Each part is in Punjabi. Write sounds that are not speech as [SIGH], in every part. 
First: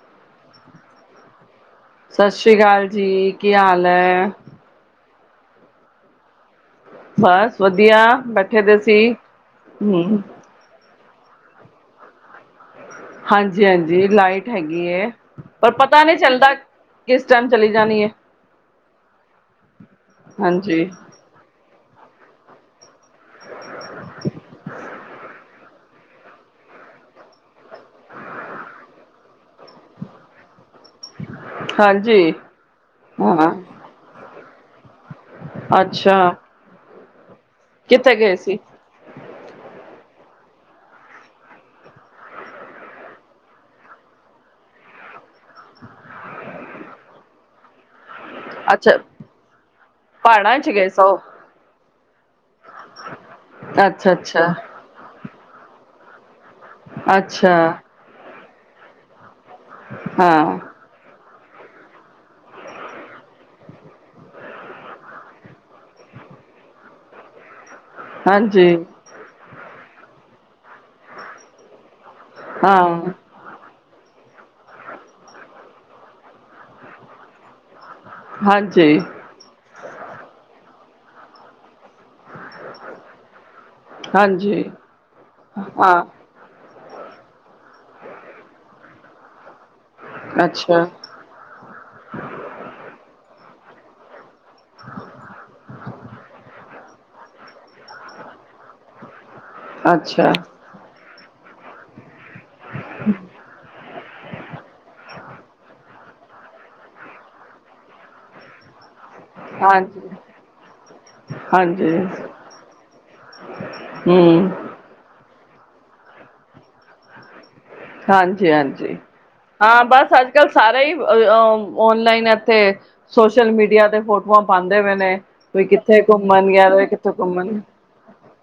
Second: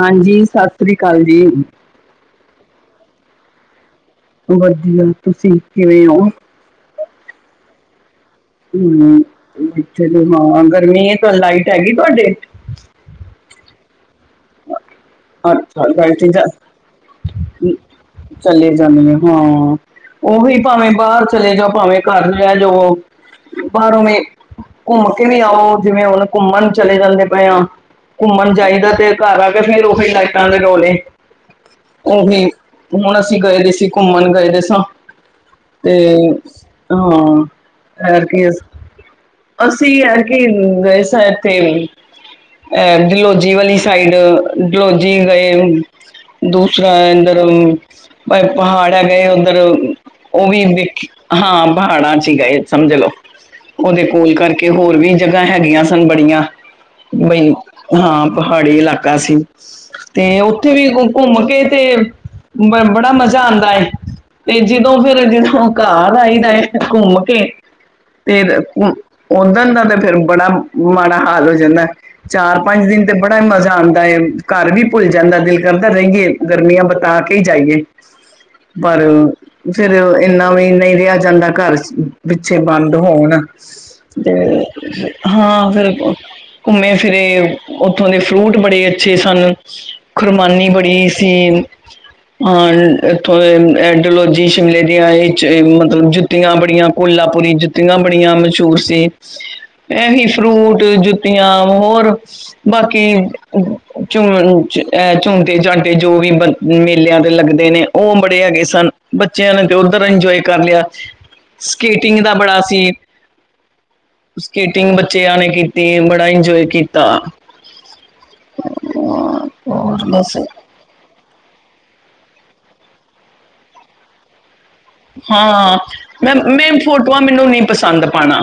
ਹਾਂਜੀ ਸਤਿ ਸ੍ਰੀ ਅਕਾਲ ਜੀ। ਸਤਿ ਸ੍ਰੀ ਅਕਾਲ ਜੀ ਕੀ ਹਾਲ ਲ। ਵਧੀਆ ਤੁਸੀਂ ਕਿਵੇਂ ਹੋ? ਬਸ ਵਧੀਆ। ਬੈਠੇ ਦੇ ਸੀ ਹੂੰ ਇੱਥੇ ਹਮ ਹਾਂ ਗਰਮੀ ਲ ਹੈਗੀ ਤੁਹਾਡੇ ਹਾਂਜੀ ਹਾਂਜੀ ਲਾਈਟ ਹੈਗੀ ਹੈ ਪਰ ਅੱਛਾ ਪਤਾ ਬ ਨਹੀਂ ਚੱਲਦਾ ਕਿਸ ਟਾਈਮ ਚਲੀ ਜਾਣੀ ਹੈ ਚਲੇ ਜਾਂਦੇ ਆ ਹਾਂ ਉਹੀਵੀ ਹਾਂਜੀ ਭਾਵੇਂ ਬਾਹਰ ਚਲੇ ਜਾਓ ਭਾਵੇਂ ਘਰ ਰਿ ਜੋੋ ਬਾਹਰੋਂਵੇਂ ਘੁੰਮ ਕੇ ਵੀ ਆਓ ਜਿਵੇਂ ਹੁਣ ਘੁੰਮਣ ਚਲੇ ਜਾਂਦੇ ਪਏ ਹਾਂ ਘੁੰਮਣ ਜਾਈਦਾ ਤੇ ਘਰ ਆ ਕੇ ਫ ਰ ਲਾਈਟਾਂ ਦੇ ਕੋੌਲੇ ਹਾਂਜੀ ਉਹੀ ਹੁਣ ਅਸੀਂ ਹਾਂ ਗਏ ਦੇ ਸੀ ਘੁੰਮਣ ਗਏ ਦੇ ਸੀ ਛ [UNINTELLIGIBLE] ਤੇ ਅੱਛਾ ਹਾਂ ਕਿੱਥੇ ਐਰ ਗਏ ਕੀ ਸੀ ਅਸੀਂਰ ਕਿ ਗਏ ਇੱਥੇ ਅਹ ਡਲੋਜੀ ਵਾਲੀ ਸਾਈਡ ਡਲੋਜੀ ਗਏ ਦੂਸਰਾ ਅੰਦਰ ਪਰ ਪਹਾੜ ਅੱਛਾ ਹੈ ਗਏ ਉੱਧਰ ਉਹ ਪਹਾੜਾਂ ਵੀ ਚ ਗਏ ਵਖ ਸੋ ਹਾਂ ਪਹਾੜਾਂ ਚ ਹੀ ਗਏ ਸਮਝ ਲਓ ਉਹਦੇ ਅੱਛਾ ਕੋਲ ਅੱਛਾ ਕਰਕੇ ਹੋਰ ਵੀ ਜਗ੍ਹਾ ਹੈਗੀਆਂ ਨ ਬੜੀਆਂ ਬਈ ਅੱਛਾ ਹਾਂ ਪਹਾੜੀ ਇਲਾਕਾ ਸੀ ਤੇ ਹਾਂ ਉੱਥੇ ਵੀ ਘੁੰਮ ਕੇ ਤੇ ਬ ਬੜਾ ਮਜ਼ਾ ਆਉਂਦਾ ਹੈ ਤੇ ਜਦੋਂ ਫਿਰ ਜਦੋਂ ਘਰ ਆਈਦਾ ਘੁੰਮ ਕੇ ਤੇ ਹਾਂਜੀ ਉਹ [UNINTELLIGIBLE] ਫਿਰਰ ਬੜਾ [UNINTELLIGIBLE] ਮਾੜਾ ਹਾਲ ਹੋ ਜਾਂਦਾ ਚਾਰ ਪੰਜ ਦਿਨ ਹਾਂ ਬੜਾ ਮਜ਼ਾ ਆਉਂਦਾ ਹੈ ਘਰ ਵੀ ਭੁੱਲ ਜਾਂਦਾ ਦਿਲ ਕਰਦਾ ਰਹਿੰਏ ਗਰਮੀਆਂ ਬਿਤਾ ਕੇ ਹੀ ਜਾਈਏ ਹਾਂਜੀ ਪਰ ਫਿਰ ਇਨਾ ਵੀ ਨਹੀਂ ਰਿਹਾ ਜਾਂਦਾ ਘਰ ਪਿੱਛੇ ਬੰਦ ਹੋਣ ਤੇ ਹਾਂਜੀ ਹਾਂ ਫਿਰ ਘੁੰਮੇ ਫਿਰੇ ਉੱਥੋਂ ਦੇ ਫਰੂਟ ਬੜੇ ਅੱਛੇ ਸਨ ਕੁਰਬਾਨੀ ਅੱਛਾ ਬੜੀ ਸੀ ਅਹ ਇੱਥੋਂ ਐਡੀਲੋਜੀ ਸ਼ਿਮਲੇ ਦੀਆਂ ਇਹ ਜੁੱਤੀਆਂ ਬੜੀਆਂ ਕੋਲਾਪੁਰੀ ਜੁੱਤੀਆਂ ਬੜੀਆਂ ਮਸ਼ਹੂਰ ਸੀ ਐਹੀ ਅੱਛਾ ਫਰੂਟ ਜੁੱਤੀ ੀਆਂ ਹੋਰ ਬਾਕੀ ਮ ਜੂਨ ਚ ਐ ਚੁਮਟੇ ਚਾਮਟੇ ਜੋ ਵੀ ਮੇਲਿਆਂ ਤੇ ਲੱਗਦੇ ਨੇ ਉਹ ਬੜੇ ਹੈਗੇ ਸਨ ਬੱਚਿਆਂ ਨੇ ਤੇ ਉਧਰ ਹਾਂਜੀ ਇੰਜੋਏ ਕਰ ਲਿਆ ਹਾਂਜੀ ਸਕਿਟਿੰਗ ਦਾ ਬੜਾ ਸੀ ਹਮ ਸੀਟਿੰਗ ਬੱਚੇ ਆਣੇ ਕੀ ਟੀਮ ਬੜਾ ਇੰਜੋਏ ਕੀਤਾ ਹਾਂਜੀ ਹਾਂਜੀ ਹਾਂ ਹਾਂ ਹੋਰ ਬਸ ਅੱਜ ਕੱਲ੍ਹ ਸਾਰਾ ਹੀ ਅ ਔ ਔਨਲਾਈਨ ਇੱਥੇ ਸੋਸ਼ਲ ਮੀਡੀਆ ਤੇ ਫੋਟੋਆਂ ਪਾਉਂਦੇ ਪਏ ਨੇ ਕੋਈ ਹਾਂ ਕਿੱਥੇ ਮੈਂ ਘੁੰਮਣ ਗਿਆ ਮੈਂ ਕੋਈ ਕਿੱਥੇ ਫੋਟੋਆਂ ਮੈਨੂੰ ਘੁੰਮਣ ਨਹੀਂ ਪਸੰਦ ਪਾਉਣਾ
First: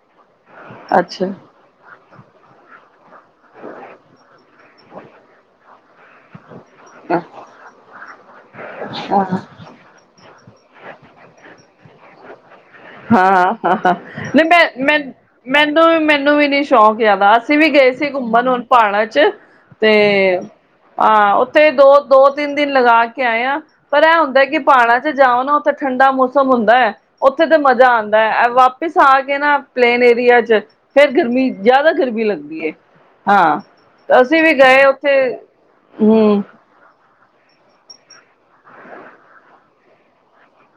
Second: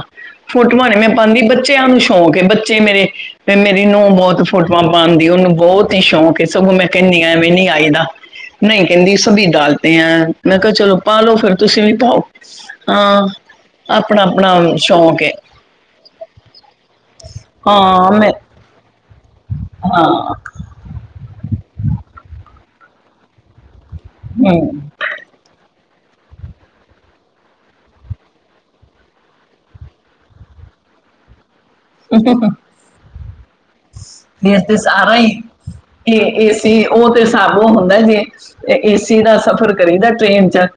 ਫੋਟੋਆਂ ਨਹੀਂ ਮੈਂ ਅੱਛਾ ਪਾਉਂਦੀ ਬੱਚਿਆਂ ਨੂੰ ਸ਼ੌਂਕ ਹੈ ਬੱਚੇ ਮੇਰੇ ਤੇ ਮੇਰੀ ਨੂੰਹ ਬਹੁਤ ਫੋਟੋਆਂ ਪਾਂਦੀ ਉਹਨੂੰ ਬਹੁਤ ਸ਼ੌਂਕ ਸਗੋਂ ਮੈਂ ਕਹਿੰਦੀ ਆ ਐਵੇਂ ਨੀ ਆਈਦਾ ਨਹੀਂ ਕਹਿੰਦੀ ਹਾਂ ਸਭੀ ਡਾਲਦੇ ਆ ਮੈਂ ਕਿਹਾ ਚਲੋ ਪਾ ਲਓ ਫਿਰ ਤੁਸੀਂ ਵੀ ਪਾਓ ਹਾਂ ਹਾ ਹਾ ਆਪਣਾ ਨੀ ਆਪਣਾ ਮੈਂ ਸ਼ੌਂਕ ਹੈ ਮੈਨੂੰ ਮੈਨੂੰ ਵੀ ਨਹੀਂ ਸ਼ੌਂਕ ਜਿਆਦਾ ਅਸੀਂ ਵੀ ਗਏ ਸੀ ਹਾਂ ਮੈਂ ਘੁੰਮਣ ਹੁਣ ਭਾਣਾ ਚ ਤੇ ਹਾਂ ਆ ਉੱਥੇ ਦੋ ਦੋ ਤਿੰਨ ਦਿਨ ਲਗਾ ਕੇ ਆਇਆ ਪਰ ਇਹ ਹੁੰਦਾ ਕਿ ਹਮ ਪਹਾੜਾ ਚ ਜਾਓ ਨਾ ਉੱਥੇ ਠੰਡਾ ਮੌਸਮ ਹੁੰਦਾ ਹੈੱ ਉੱਥੇ ਤੇ ਮਜ਼ਾ ਆਉਂਦਾ ਹੈ ਵਾਪਿਸ ਆ ਕੇ ਨਾ ਪਲੇਨ ਏਰੀਆ ਚ ਫੇਿਰ ਗਰਮੀ ਜ਼ਿਆਦਾ ਗਰਮੀ ਲੱਗਦੀ ਹੈ ਹਾਂ ਅਸੀਂ ਵੀ ਫਿਰ ਤੇ ਗਏ ਉੱਥੇ ਸਾਰਾ ਹੀ ਹਮ ਏਸੀ ਉਹ ਤੇ ਸਾਬੋ ਹੁੰਦਾ ਜੀ ਏਸੀ ਦਾ ਸਫ਼ਰ ਕਰੀਦਾ ਟ੍ਰੇਨ ਚ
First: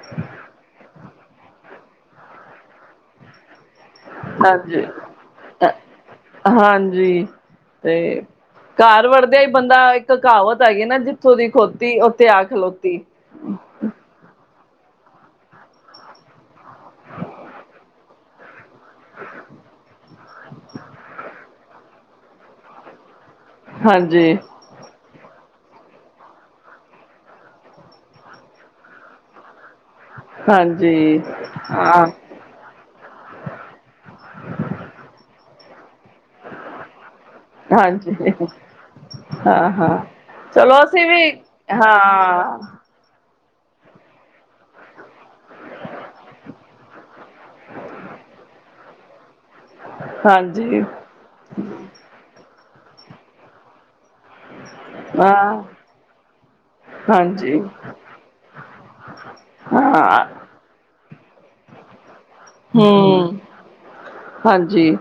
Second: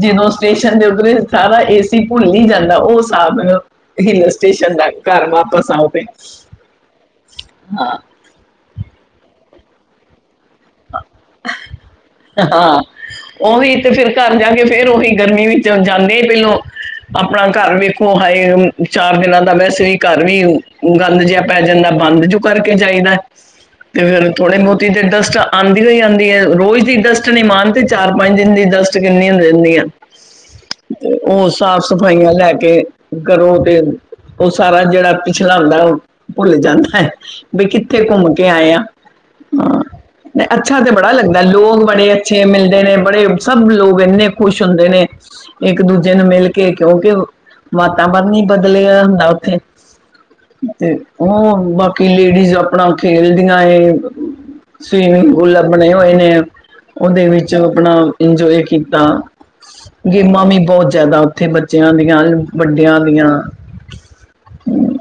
ਜਦੋਂ ਸਟੇਸ਼ਨ ਦੇ ਉੱਤਰੇ ਸਾਰਾ ਏ ਸੀ ਭੁੱਲ ਹੀ ਜਾਂਦਾ ਉਹ ਸਾਬ ਆ ਹਿਲ ਸਟੇਸ਼ਨ ਹਾਂਜੀ ਦਾ ਘਰਮ ਹਾਂਜੀ ਤੇ ਹਾਂ ਘਰ ਹਾਰ ਵੜਦ ਹੀ ਬੰਦਾ ਇੱਕ ਕਾਵਤ ਹੈਗੀ ਨਾ ਜਿੱਥੋਂ ਦੀ ਖੋਤੀ ਆ ਹਾਂ ਖਲੋਤੀ ਓਹੀ ਤੇ ਫਿਰ ਘਰ ਦੇ ਫਿਰ ਉਹੀ ਗਰਮੀ ਵਿੱਚ ਜਾਂਦੇ ਪਹਿਲੋਂ ਆਪਣਾ ਘਰ ਵੇਖੋ ਹਾਏ ਚਾਰ ਦਿਨਾਂ ਦਾ ਵੈਸੇ ਹੀ ਘਰ ਵੀ ਗੰਦ ਜਿਹਾ ਪੈ ਜਾਂਦਾ ਬੰਦ ਜੋ ਕਰਕੇ ਜਾਈ ਦਾ ਤੇ ਫੇਰ ਹਾਂਜੀ ਥੋੜੀ ਬਹੁਤੀ ਤੇ ਡਸਟ ਆਉਂਦੀ ਓ ਆਉਂਦੀ ਹੈ ਰੋਜ਼ ਦੀ ਦਸਟ ਨਹੀਂ ਮਾਣ ਤੇ ਚਾਰ ਪੰਜ ਦਿਨ ਦੀ ਦਸਟ ਕਿੰਨੀਆਂ ਹੁੰਦੀ ਹੁਣੀ ਤੇ ਹਾਂਜੀ ਉਹ ਸਾਫ਼ ਹਾਂ ਸਫਾਈਆਂ ਲੈ ਕੇ ਕਰੋ ਤੇ ਉਹ ਸਾਰਾ ਜਿਹੜਾ ਝਾੜੂ ਲਾਓ ਭੁੱਲ ਜਾਂਦਾ ਹੈ ਬੀ ਕਿੱਥੇ ਹਾਂਜੀ ਘੁੰਮ ਕੇ ਆਏ ਆ ਹਾਂ ਅੱਛਾ ਚਲੋ ਤੇ ਅਸੀਂ ਬੜਾ ਵੀ ਲੱਗਦਾ ਲੋ ਲ ਬੜੇ ਅੱਛੇ ਹਾਂ ਮਿਲਦੇ ਨੇ ਬੜੇ? ਸਭ ਲੋਕ ਇੰਨੇ ਖੁਸ਼ ਹੁੰਦੇ ਨੇ ਇੱਕ ਦੂਜੇ ਨੂੰ ਮਿਲ ਕੇ ਕਿਉਂਕਿ ਵਾਤਾਵਰਨ ਹੀ ਬਦਲਿਆ ਹੁੰਦਾ ਹੈ। ਇੱਥੇ ਹਾਂਜੀ ਤੇ ਉਹ ਬਾਕੀ ਲੇਡੀਜ਼? ਆਪਣਾ ਉਹ ਖੇਲਦੀਆਂ ਏ। ਸਵੀਮਿੰਗ ਪੂਲ ਹਾਂ ਲ ਬਣਾਈ ਹੋਏ ਨੇ। ਉਹਦੇ ਵਿੱਚ ਹਾਂਜੀ ਆਪਣਾ ਇੰਜੋਏ ਕੀਤਾ ਹਾਂ ਗੇਮਾਂ ਵੀ ਬਹੁਤ? ਜ਼ਿਆਦਾ ਉੱਥੇ ਬੱਚਿਆਂ ਦੀਆਂ। ਵੱਡਿਆਂ ਦੀਆਂ ਹੂੰ ਹਾਂਜੀ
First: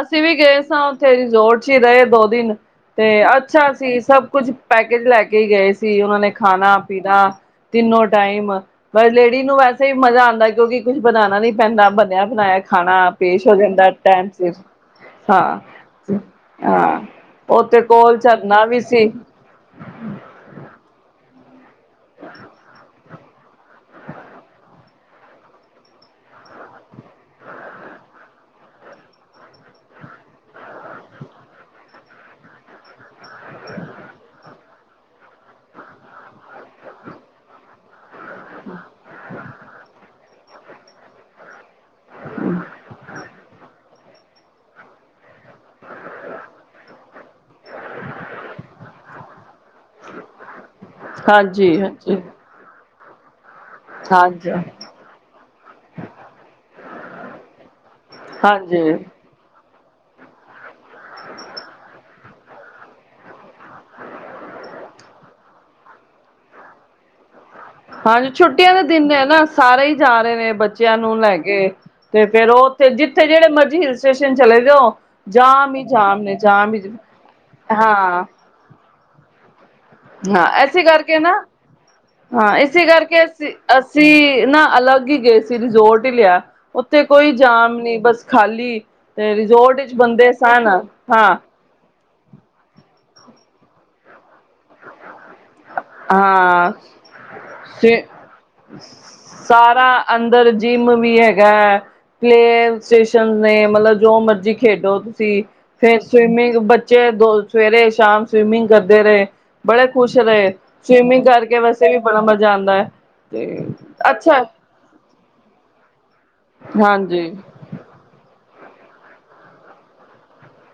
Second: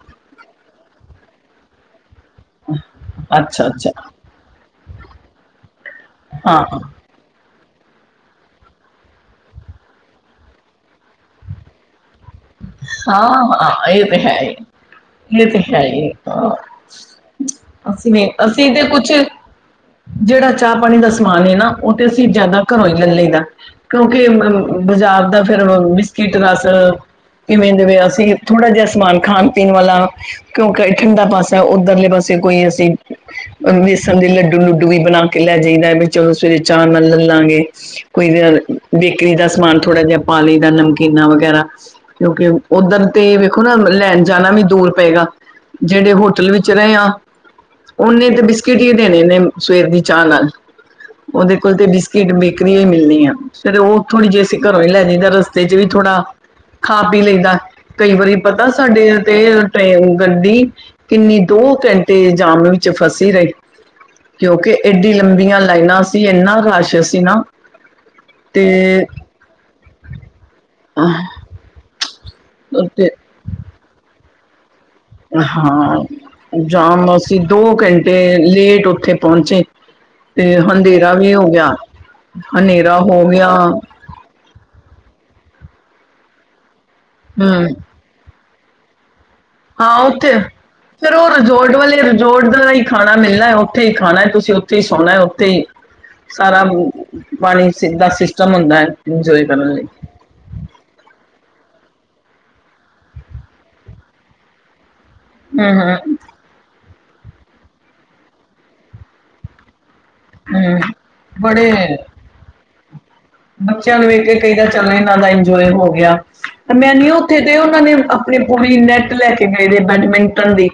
ਅਸੀਂ ਵੀ। ਗਏ ਸਾਂ ਉੱਥੇ ਰਿਜੋਰਟ ਚ ਹੀ ਰਹੇ ਦੋ। ਦਿਨ ਤੇ ਅੱਛਾ ਸੀ ਸਭ ਕੁਛ। ਪੈਕੇਜ ਲੈ ਕੇ ਗਏ ਸੀ। ਸੀ ਉਹਨਾਂ ਨੇ ਹਾਂ ਖਾਣਾ ਪੀਣਾ? ਤਿੰਨੋ ਟਾਈਮ ਪਰ ਲੇਡੀ ਨੂੰ ਵੈਸੇ ਹੀ ਮਜ਼ਾ ਆਂਦਾ ਕਿਉਂਕਿ ਕੁੱਛ ਬਣਾਉਣਾ ਨਹੀਂ? ਪੈਂਦਾ। ਬਣਾਇਆ ਖਾਣਾ ਪੇਸ਼ ਹੋ ਹਾਂ ਜਾਂਦਾ ਹਾਂ ਇਹ ਤੇ ਟਾਈਮ ਹੈ ਸਿਰ ਹੀ ਇਹ ਤੇ ਹਾਂ ਹੈ ਹੀ ਹਾਂ ਉਥੇ ਅਸੀਂ ਕੋਲ ਨੇ ਝਰਨਾ ਅਸੀਂ ਵੀ ਤੇ ਸੀ? ਕੁਛ ਜਿਹੜਾ ਚਾਹ ਦਾ ਪਾਣੀ ਨਾ ਉਹ ਤੇ ਅਸੀਂ ਜਿਆਦਾ ਘਰੋਂ ਹੀ ਲੈ ਲਈ ਦਾ ਕਿਉਂਕਿ ਬਾਜ਼ਾਰ ਦਾ ਫੇਰ ਬਿਸਕਿਟ, ਰਸ। ਕਿਵੇਂ ਜਿਵੇਂ ਅਸੀਂ ਥੋੜ੍ਹਾ ਜਿਹਾ ਸਮਾਨ ਖਾਣ ਪੀਣ ਵਾਲਾ। ਕਿਉਂਕਿ ਇਹ ਠੰਢਾ ਪਾਸਾ ਉਹ। ਪਰਲੇ ਪਾਸੇ ਕੋਈ ਅਸੀਂ। ਔਰ ਬੇਸਣ ਦੇ ਲੱਡੂ। ਲੱਡੂ ਲੁੱਡੂ ਵੀ ਬਣਾ ਕੇ ਲੈ ਜਾਈਦਾ ਵੀ ਚਲੋ ਸਵੇਰੇ ਚਾਹ ਨਾਲ ਲੈ ਲਾਂਗੇ ਕੋਈ ਬੇਕਰੀ ਦਾ ਸਮਾਨ ਥੋੜਾ ਜਿਹਾ ਪਾ ਲਈ ਦਾ ਨਮਕੀਨਾ ਵਗੈਰਾ। ਕਿਉਂਕਿ ਹੁਣ ਉੱਧਰ। ਤੇ ਵੇਖੋ ਨਾ ਲੈਣ ਜਾਣਾ ਵੀ ਦੂਰ ਪਏਗਾ ਜਿਹੜੇ ਹੋਟਲ ਵਿੱਚ ਰਹੇ ਆ ਉਹਨੇ ਤਾਂ ਬਿਸਕਿਟ ਹੀ ਦੇਣੇ ਨੇ ਸਵੇਰ ਦੀ ਚਾਹ ਨਾਲ? ਉਹਦੇ ਕੋਲ ਹਾਂਜੀ ਤੇ ਹਾਂਜੀ ਬਿਸਕਿਟ ਬੇਕਰੀ ਹੀ ਮਿਲਣੀ ਹੈ। ਮਿਆਉਂ। ਫੇਰ ਉਹ ਥੋੜੀ ਜਿਹੀ ਹਾਂਜੀ ਅਸੀਂ ਘਰੋਂ ਹੀ ਲੈ ਜਾਂਦਾ ਰਸਤੇ ਚ ਵੀ ਥੋੜਾ। ਖਾ ਪੀ ਲਈ ਲੈਂਦਾ ਹੈ। ਕਈ ਵਾਰੀ ਪਤਾ ਹਾਂਜੀ ਸਾਡੇ ਇੱਥੇ? ਟਰੇਨ ਗੱਡੀ ਕਿੰਨੀ ਦੋ ਘੰਟੇ ਜਾਮ ਵਿੱਚ ਫਸੀ ਰਹੀ ਕਿਉਂਕਿ ਐਏਡੀ ਲੰਬੀਆਂ ਲਾਈਨਾਂ ਸੀ ਇੰਨਾ ਰਸ਼ ਸੀ ਨਾ। ਹਾਂਜੀ ਤੇ ਛੁੱਟੀਆਂ ਦੇ ਦਿਨ ਹੈ ਨਾ ਸਾਰੇ ਹੀ ਜਾ ਰਹੇ ਨੇ ਬੱਚਿਆਂ ਨੂੰ ਲੈ ਅਹ, ਕੇ? ਤੇ ਫੇਰ ਉੱਥੇ ਤੇ ਜਿੱਥੇ ਜਿਹੜੇ ਮਰਜ਼ੀ ਹਿਲ ਸਟੇਸ਼ਨ। ਤੇ ਚਲੇ ਜਾਓ। ਜਾਮ ਹੀ ਹਾਂ ਜਾਮ ਨੇ ਹੀ ਜਾਮ ਅਸੀਂ ਦੋ ਘੰਟੇ ਹਾਂ ਲੇਟ ਉੱਥੇ ਪਹੁੰਚੇ ਹਾਂ ਤੇ ਇਸੇ ਹਨੇਰਾ ਕਰਕੇ ਨਾ ਵੀ ਹੋ ਗਿਆ ਹਾਂ ਇਸੇ ਹਨੇਰਾ ਕਰਕੇ ਹੋ ਅਸੀ ਗਿਆ ਅਸੀਂ ਨਾ ਅਲੱਗ ਹੀ ਗਏ ਸੀ। ਫਿਰ ਰਿਜੋਰਟ ਹੀ ਲਿਆ। ਉੱਥੇ ਕੋਈ ਹਮ ਜਾਮ ਨੀ ਬਸ ਖਾਲੀ ਤੇ ਰਿਜ਼ੋਰਟ ਵਿੱਚ ਹਾਂ ਬੰਦੇ ਸਨ ਹਾਂ। ਜੋੜ ਦਾਰ ਹੀ ਖਾਣਾ ਮਿਲਣਾ ਹੈ, ਉੱਥੇ ਹੀ ਖਾਣਾ ਹੈ ਤੁਸੀਂ ਉੱਥੇ ਹੀ ਸੋਣਾ। ਹੀ ਸਾਰਾ ਹਾਂ ਪਾਣੀ ਸਿੱਧਾ ਸਿਸਟਮ ਹੁੰਦਾ ਹੈ ਇੰਜੋਏ ਕਰਨ ਲਈ ਸਾਰਾ ਅੰਦਰ ਜਿੰਮ ਵੀ ਹੈਗਾ ਹੈ। ਪਲੇ ਸਟੇਸ਼ਨ ਨੇ ਮਤਲਬ ਜੋ ਮਰਜੀ ਖੇਡੋ ਹਮ ਫੇਰ ਹਮ ਸਵਿਮਿੰਗ ਬ ਬੱਚੇ ਦੋ ਸਵੇਰੇ ਸ਼ਾਮ ਸਵਿਮਿੰਗ ਕਰਦੇ ਰਹੇ ਬੜੇ ਖੁਸ਼ ਰਹੇ ਹਮ ਸਵੀਮਿੰਗ ਕਰਕੇ ਬੜੇ ਵੈਸੇ ਵੀ ਬੜਾ ਮਜ਼ਾ ਆਉਂਦਾ ਹੈ। ਤੇ ਬੱਚਿਆਂ ਨੂੰ ਵੇਖ ਕੇ ਅੱਛਾ ਕਈ ਤਾਂ ਚੱਲ ਇਹਨਾਂ ਦਾ ਇਨਜੋਏ ਹੋ ਗਿਆ। ਮੈਂ ਨ ਹਾਂਜੀ ਉੱਥੇ ਤੇ ਉਹਨਾਂ ਨੇ ਆਪਣੇ ਪੂਲ ਨੈੱਟ ਲੈ ਕੇ ਗਏ ਦੇ ਬੈਡਮਿੰਟਨ ਦੀ।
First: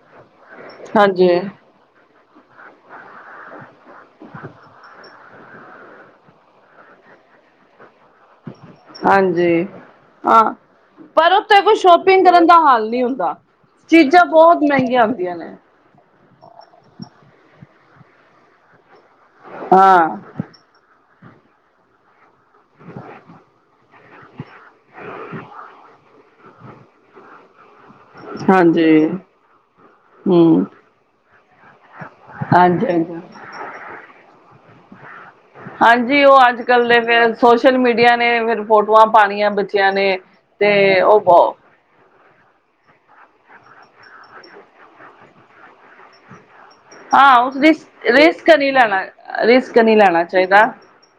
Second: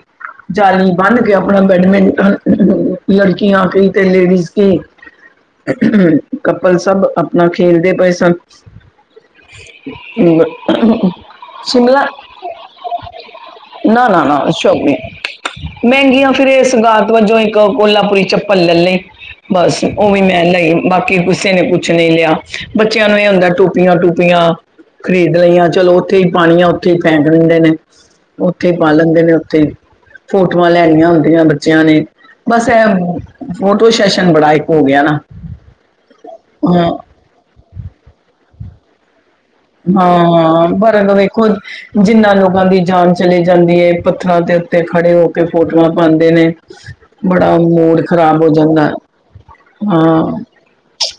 ਜਾਲੀ ਬੰਨ ਹਾਂਜੀ ਕੇ ਆਪਣਾ ਬੈਡਮਿੰਟ [INAUDIBLE] ਲੜਕੀਆਂ ਕੀ ਤੇ ਲੇਡੀਜ਼ ਕੀ [INAUDIBLE] ਕਪਲ ਸਭ ਅ ਨਾਲ ਖੇਲਦੇ ਪੈਏ [INAUDIBLE] ਹਾਂਜੀ ਹਾਂ ਪਰ ਉੱਥੇ ਕੋਈ ਸ਼ਿਮਲਾ ਸ਼ੋਪਿੰਗ ਕਰਨ ਦਾ ਹਾਲ ਨਹੀਂ ਹੁੰਦਾ ਚੀਜ਼ਾਂ ਨਾ-ਨਾ-ਨਾ ਬਹੁਤ ਸ਼ੋ ਮਹਿੰਗੀਆਂ ਆਉਂਦੀਆਂ ਨੇ ਮਹਿੰਗੀਆਂ ਫਿਰ ਇਸ ਗਲ ਵਜੋਂ ਇੱਕ ਕੋਲਾਪੁਰੀ ਚੱਪਲ ਲੈ ਲਈ। ਬਸ ਉਹ ਹਾਂ ਵੀ ਮੈਂ ਲਈ ਬਾਕੀ ਕੁਛ ਤੇ ਕੁੱਛ ਨਹੀਂ ਲਿਆ। ਬੱਚਿਆਂ ਨੂੰ ਇਹ ਹੁੰਦਾ ਟੋਪੀਆਂ, ਟੋਪੀਆਂ ਖਰੀਦ ਲਈਆਂ, ਚਲੋ ਉੱਥੇ ਹੀ ਪਾਣੀਆਂ ਉੱਥੇ ਹੀ ਫੈਂਕ ਦਿੰਦੇ ਨੇ ਉੱਥੇ ਪਾ ਹਾਂਜੀ ਲੈਂਦੇ ਨੇ ਉੱਥੇ ਹਮ ਫੋਟੋਆਂ ਲੈਣੀਆਂ ਹੁੰਦੀਆਂ ਬੱਚਿਆਂ ਨੇ ਬਸ ਹਾਂਜੀ ਇਹ ਹਾਂਜੀ ਫੋਟੋ ਸੈਸ਼ਨ ਬੜਾ ਇੱਕ ਹੋ ਗਿਆ ਨਾ ਹਾਂਜ ਜੀ ਉਹ ਅੱਜ ਕੱਲ ਹਾਂ ਦੇ ਫੇਰ ਸੋਸ਼ਲ ਮੀਡੀਆ ਨੇ ਫੇਰ ਫੋਟੋਆਂ ਪਾਣੀਆਂ ਬੱਚਿਆਂ ਨੇ ਮਆਂ ਪਰ ਤੇ ਉਹ ਦੇਖੋ ਬਹੁ ਜਿੰਨਾ ਲੋਕਾਂ ਦੀ ਜਾਨ ਚਲੀ ਜਾਂਦੀ ਹੈ, ਪੱਥਰਾਂ ਦੇ ਉੱਤੇ ਖੜੇ ਹੋ ਕੇ ਫੋਟੋਆਂ ਪਾਉਂਦੇ ਨੇ ਹਾਂ ਬੜਾ ਮੂਡ ਖ਼ਰਾਬ ਹੋ ਰਿਸਕ ਜਾਂਦਾ ਨਹੀਂਲੈਣਾ--ਰਿਸਕ ਨਹੀਂੀ ਲੈਣਾ ਹਾਂ ਚਾਹੀਦਾ,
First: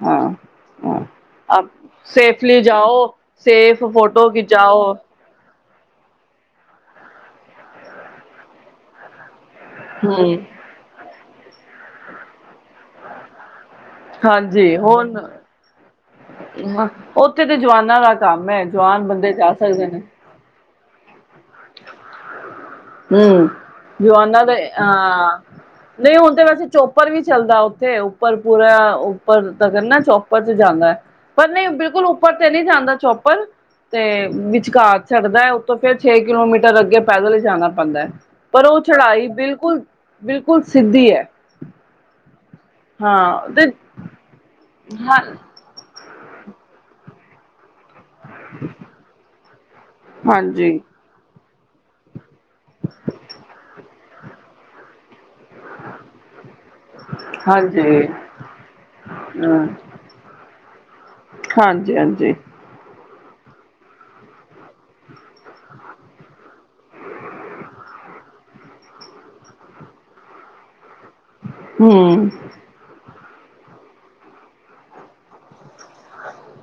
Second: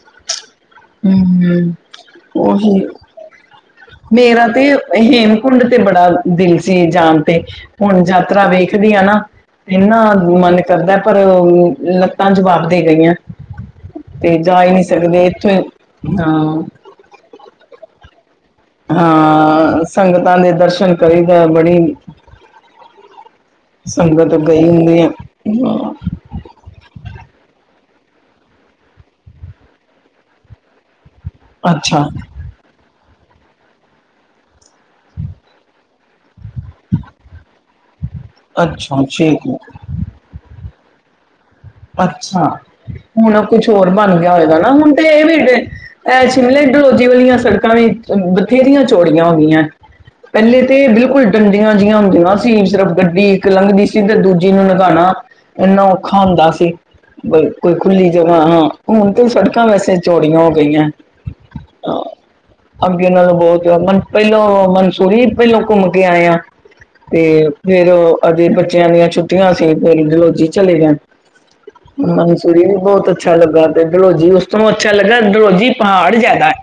ਹਾਂ--ਹਾ ਹਮ ਸੇਫਲੀ ਉਹੀ ਜਾਓ। Safe photo ਖਿਚਾਓ। ਕੁੰਡ ਤੇ ਬੜਾ ਦਿਲ ਸੀ ਜਾਣ ਤੇ ਹੁਣ ਯਾਤਰਾ ਵੇਖਦੀ ਆ ਨਾ। ਹਮ ਏਨ--ਮਨ ਕਰਦਾ ਪਰ ਲੱਤਾਂ ਚ ਜਵਾ ਦੇਣੀਆਂ, ਤੇ ਜਾ ਹੀ ਹਾਂਜੀ ਨਹੀਂ ਹੁਣ ਸਕਦੇ ਇੱਥੋਂ ਹਾਂ। ਤਮ ਹੈ ਜਵਾਨ ਬੰਦੇ ਜਾ ਸਕਦੇ ਨੇ। ਕਈ। ਹੂ, ਸੰਗਤ ਜਵਾਨਾਂ ਤੇ ਗਈ ਹੁੰਦੀ ਆ ਆਂ, ਹਾਂ ਨਹੀਂ ਹੁਣ ਤੇ ਵੈਸੇ ਚੋਪਰ ਵੀ ਚੱਲਦਾ। ਤੇ ਉੱਪਰ ਪੂਰਾ ਉੱਪਰ ਤੱਕ ਨਾ ਚੋਪਰ ਚ ਜਾਂਦਾ। ਪਰ ਨਹੀਂ ਬਿਲਕੁਲ ਅੱਛਾ ਉੱਪਰ ਤੇ ਨਹੀਂ ਜਾਂਦਾ ਚੋਪਾ ਪਰ ਤੇ ਵਿਚਕਾਰ ਛਡਦਾ ਉੱਤੋਂ ਫੇਿਰ ਛੇ ਕਿਲੋਮੀਟਰ ਅੱਗੇ ਪੈਦਲ ਹੀ ਜਾਣਾ ਪੈਂਦਾ-ਪਰ ਉਹ ਅੱਛਾ ਚੜਾਈ ਠੀਕ ਹੈ ਬਿਲਕੁਲ ਬਿਲਕੁਲ ਸਿੱਧੀ ਹੈ। ਅੱਛਾ ਹੁਣ ਹਾਂ ਕੁਛ ਤੇ ਹੋਰ ਬਣ ਗਿਆ ਹੋਏਗਾ ਨਾ ਹੁਣ ਹਾਂ ਤੇ--ਏ ਵੀ--ਡੇ। ਐ ਸ਼ਿਮਲੇ--ਡਲੋਜੀ ਵਲੀਆਂ ਸ ਪਿ ਬਥੇਰੀਆਂ ਚੌੜੀਆਂ, ਹੋ ਗਈਆਂ ਪਹਿਲੇ ਹਾਂਜੀ ਤੇ ਬਿਲਕੁਲ। ਡੰਡੀਆਂ ਜਿਹੀਆਂ ਹੁੰਦੀਆਂ ਸੀ, ਸਿਰਫ ਗੱਡੀ ਇੱਕ ਲੰਘਦੀ ਸੀ, ਤੇ ਦੂਜੀ ਨੂੰ ਲੰਘਗਾਂਣਾ ਇੰਨਾ ਔਖਾ ਹੁੰਦਾ ਸੀ। ਬਈ ਕੋਈ ਹਾਂਜੀ ਖੁੱਲੀ ਜਗ੍ਹਾ, ਹਾਂ ਹੁਣ ਤੇ ਹਾਂ ਸੜਕਾਂ ਵੈਸੇ ਚੋੜੀਆਂ ਹੋ ਗਈਆਂਏ। ਹਾਂਜੀ ਹਾਂਜੀ ਏਨਾਂ ਦਾ ਬੋਤ ਮਨ ਪਹਿਲੋਂ ਮਨਸੂਰੀ, ਪਹਿਲੋਂ ਘੁੰਮ ਕੇ ਆਏਆ, ਤੇ ਫੇਰ ਅਜੇ ਬੱਚਿਆਂ ਦੀਆਂ ਛੁੱਟੀਆਂ ਸੀਂ ਫਿਰ ਡਲੋਜੀ, ਚਲੇ ਜਾਣ ਅ ਹੂੰ ਮਨਸੂਰੀ ਵੀ ਬਹੁਤ ਅੱਛਾ ਲੱਗਾ ਤੇ ਡਲੋਜੀ, ਉਸ ਤੋਂ ਅੱਛਾ ਲੱਗਾ ਡਲੋਜੀੀ। ਪਹਾੜ ਜ਼ਿਆਦਾ ਏ,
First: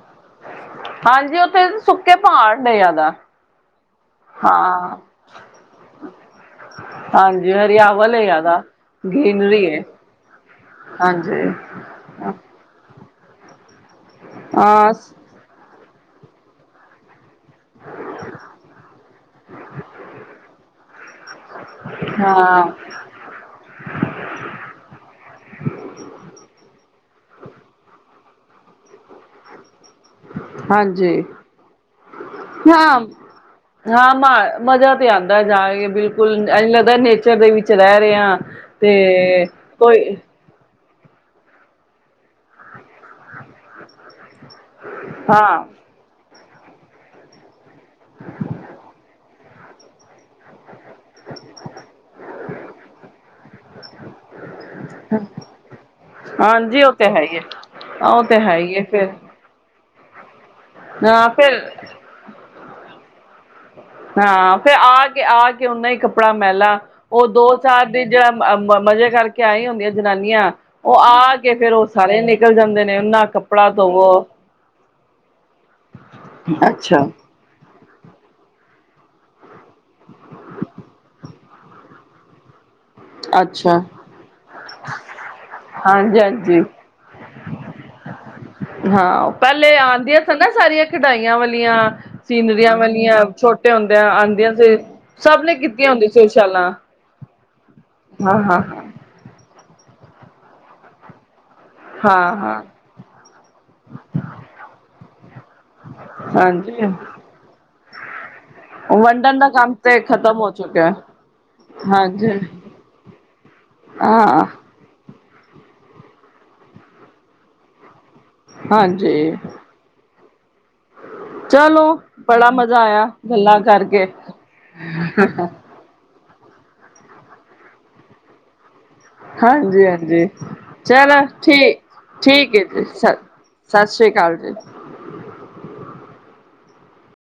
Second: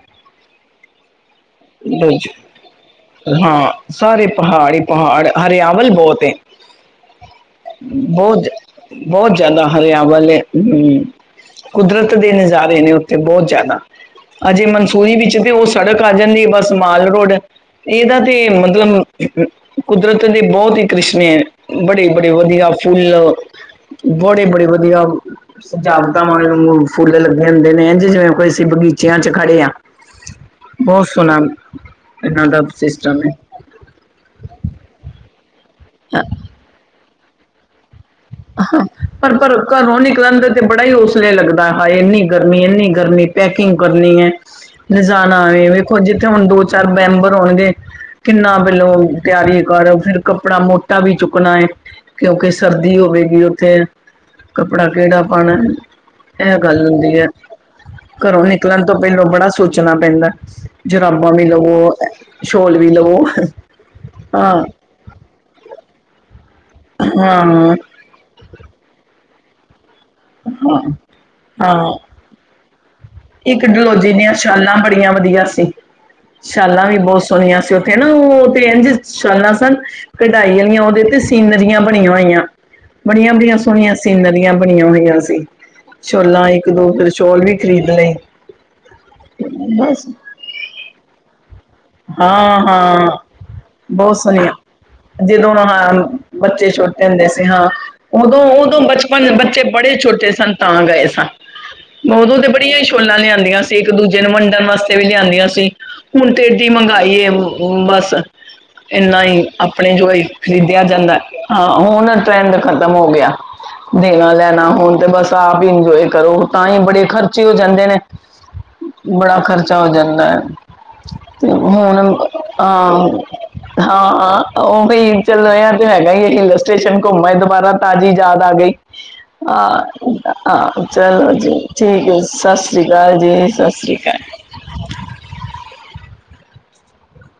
ਹਾਂਜੀ ਉੱਥੇ ਸੁੱਕੇ ਕਿਦੇ ਚ ਪਹਾੜ ਨੇ ਜ਼ਿਆਦਾ ਹਾਂ, ਸਾਰੇ ਪਹਾੜ, ਹੀ ਹਾਂ ਪਹਾੜ, ਹਰਿਆਵਲ ਬਹੁਤ ਏ, ਹਾਂਜੀ ਹਰਿਆਵਲ ਹੈ ਬਹੁਤ ਏ, ਜ਼ਿਆਦਾ ਬਹੁਤ ਏ। ਗ੍ਰੀਨਰੀ ਜ਼ਿਆਦਾ ਹੈ ਹਰਿਆਵੱਲ ਏ,। ਹੁ ਹਾਂਜੀ ਕੁਦਰਤ ਦੇ ਨਜ਼ਾਰੇ ਨੇ। ਤੇ ਬਹੁਤ ਜ਼ਿਆਦਾ। ਅਜੇ, ਹਾਂ ਮਨਸੂਰੀ ਵਿੱਚ ਤੇ ਉਸ ਸੜਕ ਆ ਜਾਂਦੀ ਬਸ ਮਾਲ ਰੋਡ। ਇਹਦਾ ਤੇ ਮਤਲਬ ਕੁਦਰਤ, ਦੇ ਬਹੁਤ ਹੀ ਕਿੱਰੇਸ਼ਮੇ ਹੈ ਬੜੇ--ਬੜੇ ਹਾਂ ਵਧੀਆ ਫੁੱਲ ਬੜੇ--ਬੜੇ ਵਧੀਆ ਸਜਾਵਟਾਂ ਵਾਂਗੂ ਫੁੱਲ ਲੱਗੇ ਹੁੰਦੇ ਨੇ, ਇੰਜ ਜਿਵੇਂ ਕੋਈ ਅਸੀਂ ਬਗੀਚਿਆਂ ਚ ਖੜੇ ਆ। ਬਹੁਤ ਹਾਂਜੀ ਸੋਹਣਾ ਇਹਨਾਂ ਦਾ ਹਾਂ ਸਿਸਟਮ ਹੈ ਹਾਂ ਮ ਮਜ਼ਾ ਤੇ ਆਉਂਦਾ ਜਾਏ ਬਿਲਕੁਲ ਐਈਂ ਲਗਦਾ ਹੇ [UNINTELLIGIBLE] ਚ ਰਹਿ ਰਹਿਆ ਤੇ ਪਰ ਪਰ ਘਰੋਂ ਕੋਈ ਨਿਕਲਣ ਦੇ ਤੇ ਬੜਾ ਹੀ [UNINTELLIGIBLE] ਲੱਗਦਾ ਐ ਹਾਏ ਇੰਨੀ ਗਰਮੀ ਇੰਨੀ ਗਰਮੀ ਪੈਕਿੰਗ ਕਰਨੀ ਐ। ਨਿਜ਼ਾਨਣਾ ਹਾਂ ਆਵੇਂ ਵੇਖੋ ਜਿੱ ਹੁਣ ਦੋ ਚਾਰ ਮੈਂਬਰ ਹੋਣਗੇ ਕਿੰਨਾ ਪਹਿਲੋਂ ਤਿਆਰੀ ਕਰ ਫਿਰ ਕੱਪੜਾ ਮੋਟਾ ਵੀ ਚੁੱਕਣਾ ਏ। ਸਰਦੀ ਹੋਵੇਗੀ ਉੱਥੇ ਕੱਪੜਾ ਕਿਹੜਾ ਪਾਣੈ ਇਹ ਹਾਂਜੀ ਗੱਲ ਉਹ ਤੇ ਹੁੰਦੀ ਹੈ ਐ ਹੀ ਹੈ ਉਹ ਤੇ ਘਰੋਂ ਹੈ ਹੀ ਹੈ ਨਿਕਲਣ ਤੋਂ ਫਿਰ ਪਹਿਲੋਂ ਬੜਾ ਸੋਚ ਚਣਾ ਪੈਂਦੈ ਹਾਂ ਫਿਰ ਸ਼ੋਲ ਵੀ ਲਵੋ ਹਾਂ ਫੇਿਰ ਆ ਕੇ ਆ ਕੇ ੳਨਾ ਈ ਕੱਪੜਾ ਮੈਲਾ ਉਹ ਦੋ ਹਾਂ ਸਾਲ ਦੀ ਜਿਹੜਾ ਮਜ ਮਜੇ ਕਰਕੇ ਆਈ ਹੀ ਹੁੰਦੀ ਐ ਜਨਾਨੀਆਂ ਹਾਂ ਉਹ ਆ ਕੇ ਫਿਰ ਉਹ ਹਾਂ ਸਾਰੇ ਨਿਕਲ ਜਾਂਦੇ ਨੇ ਓਨਾ ਇੱਕ ਕੱਪੜਾ ਧੋਵੋ ਡਲੋਜੀ ਦੀਆਂ ਸ਼ਾਲਾਂ ਵ [UNINTELLIGIBLE] ਸ਼ਾਲਾਂ ਵੀ ਅੱਛਾ ਬਹੁਤ ਸੋਹਣੀਆਂ ਸੀ ਉਥੇ ਤੇ ਨਾਂ ਉਹ ਤੇ ਇੰਝ ਸ਼ਾਲਾਂ ਸਨ ਕਢਾਈ ਅਲੀਆਂ ਉਹਦੇ ਤੇ ਸੀਨਰੀਆਂ ਬਣੀਆਂ ਹੋਈਆਂ ਬੜੀਆਂ ਬੜੀਆਂ ਅੱਛਾ ਸੋਹਣੀਆਂ ਸੀਨਰੀਆਂ ਬਣੀਆਂ ਹੋਈਆਂ ਸੀ ਹਾਂਜੀ ਛੋਲਾਂ ਹਾਂਜੀ ਇੱਕ ਦੋ ਫਿਰ ਸ਼ੋਲ ਵੀ ਖਰੀਦ ਲਈ। ਹ ਹਾਂ ਪਹਿਲੇ ਆਂਦੀਆਂ ਸਨ ਨਾ ਸਾਰੀਆਂ ਕਢਾਈਆਂ ਵਾਲੀ ਹਾਂ ਹਾਂ ਛੋਟੇ ਹੁੰਦਿਆਂ ਬਹੁਤ ਸੋਹਣੀਆਂ ਆਉਂਦੀਆਂ ਸੀ ਸਭ ਜਦੋਂ ਨੇ ਕੀਤੀਆਂ ਹਾਂ ਹੁੰਦੀਆਂ ਸੀ ਬੱਚੇ ਸ਼ਾਲਾਂ ਛੋਟੇ ਹੁੰਦੇ ਸੀ ਹਾਂ ਹਾਂ ਉਦੋਂ ਹਾਂ ਉਦੋਂ ਬਚਪਨ ਬੱਚੇ ਬੜੇ ਛੋਟੇ ਸਨ ਤਾਂ ਗਏ ਸਾਂ ਹਾਂ ਹਾਂ ਉਦੋਂ ਤੇ ਹਾਂ ਬੜੀਆਂ ਹੀ ਛੋਲਾਂ ਲਿਆਂਦੀਆਂ ਸੀ ਇੱਕ ਦੂਜੇ ਨੂੰ ਵੰਡਣ ਵਾਸਤੇ ਵੀ ਲਿਆਂਦੀਆਂ ਸੀ ਹੁਣ ਤੇਡੀ ਹਾਂਜੀ ਮੰਗਾਈਏ [UNINTELLIGIBLE] ਬਸ ਇਨਾ ਵੰਡਣ ਈ ਦਾ ਕੰਮ ਆਪਣੇ ਤੇ ਜੋ ਹੀ ਖ਼ਤਮ ਹੋ ਖਰੀਦਿਆ ਚੁੱਕਿਆ ਜਾਂਦੈ ਹਾਂ ਹੁਣ ਹਾਂਜੀ ਟ੍ਰੈਂਡ ਖਤਮ ਹੋ ਗਿਆ ਦੇਣਾ ਹਾਂ ਲੈਣਾ ਹੁਣ ਤੇ ਬਸ ਤਾਂ ਆਪ ਹੀ ਇੰਜੋਏ ਕਰੋ ਤਾਂ ਹੀ ਬੜੇ ਖਰਚੇ ਹੋ ਜਾਂਦੇ ਨੇ ਹਾਂਜੀ ਬੜਾ ਖਰਚਾ ਹੋ ਜਾਂਦੈ ਤੇ ਚਲੋ ਹੁਣ ਬੜਾ ਮਜ਼ਾ ਹਾਂ ਆਇਆ ਗੱਲਾਂ ਹਾਂ ਕਰਕੇ ਹਾ ਉਹ ਭਈ ਚਲੋ ਇਹਾਰ ਤੇ ਹੈਗਾ ਈ ਏ ਹਿਲ ਸਟੇਸ਼ਨ ਘੁੰਮ ਅਏ ਦੁਬਾਰਾ ਤਾਜੀ ਯਾਦ ਆ ਗਈ ਆਂ ਹਾਂਜੀ ਹਾਂਜੀ ਆਂ ਚਲੋ ਜੀ ਠੀਕ ਐ ਸਸ੍ਰੀ ਕਾਲ ਜੀ ਸਤਿ ਸਸ੍ਰੀ ਸ਼੍ਰੀ ਕਾਲ। ਅਕਾਲ ਜੀ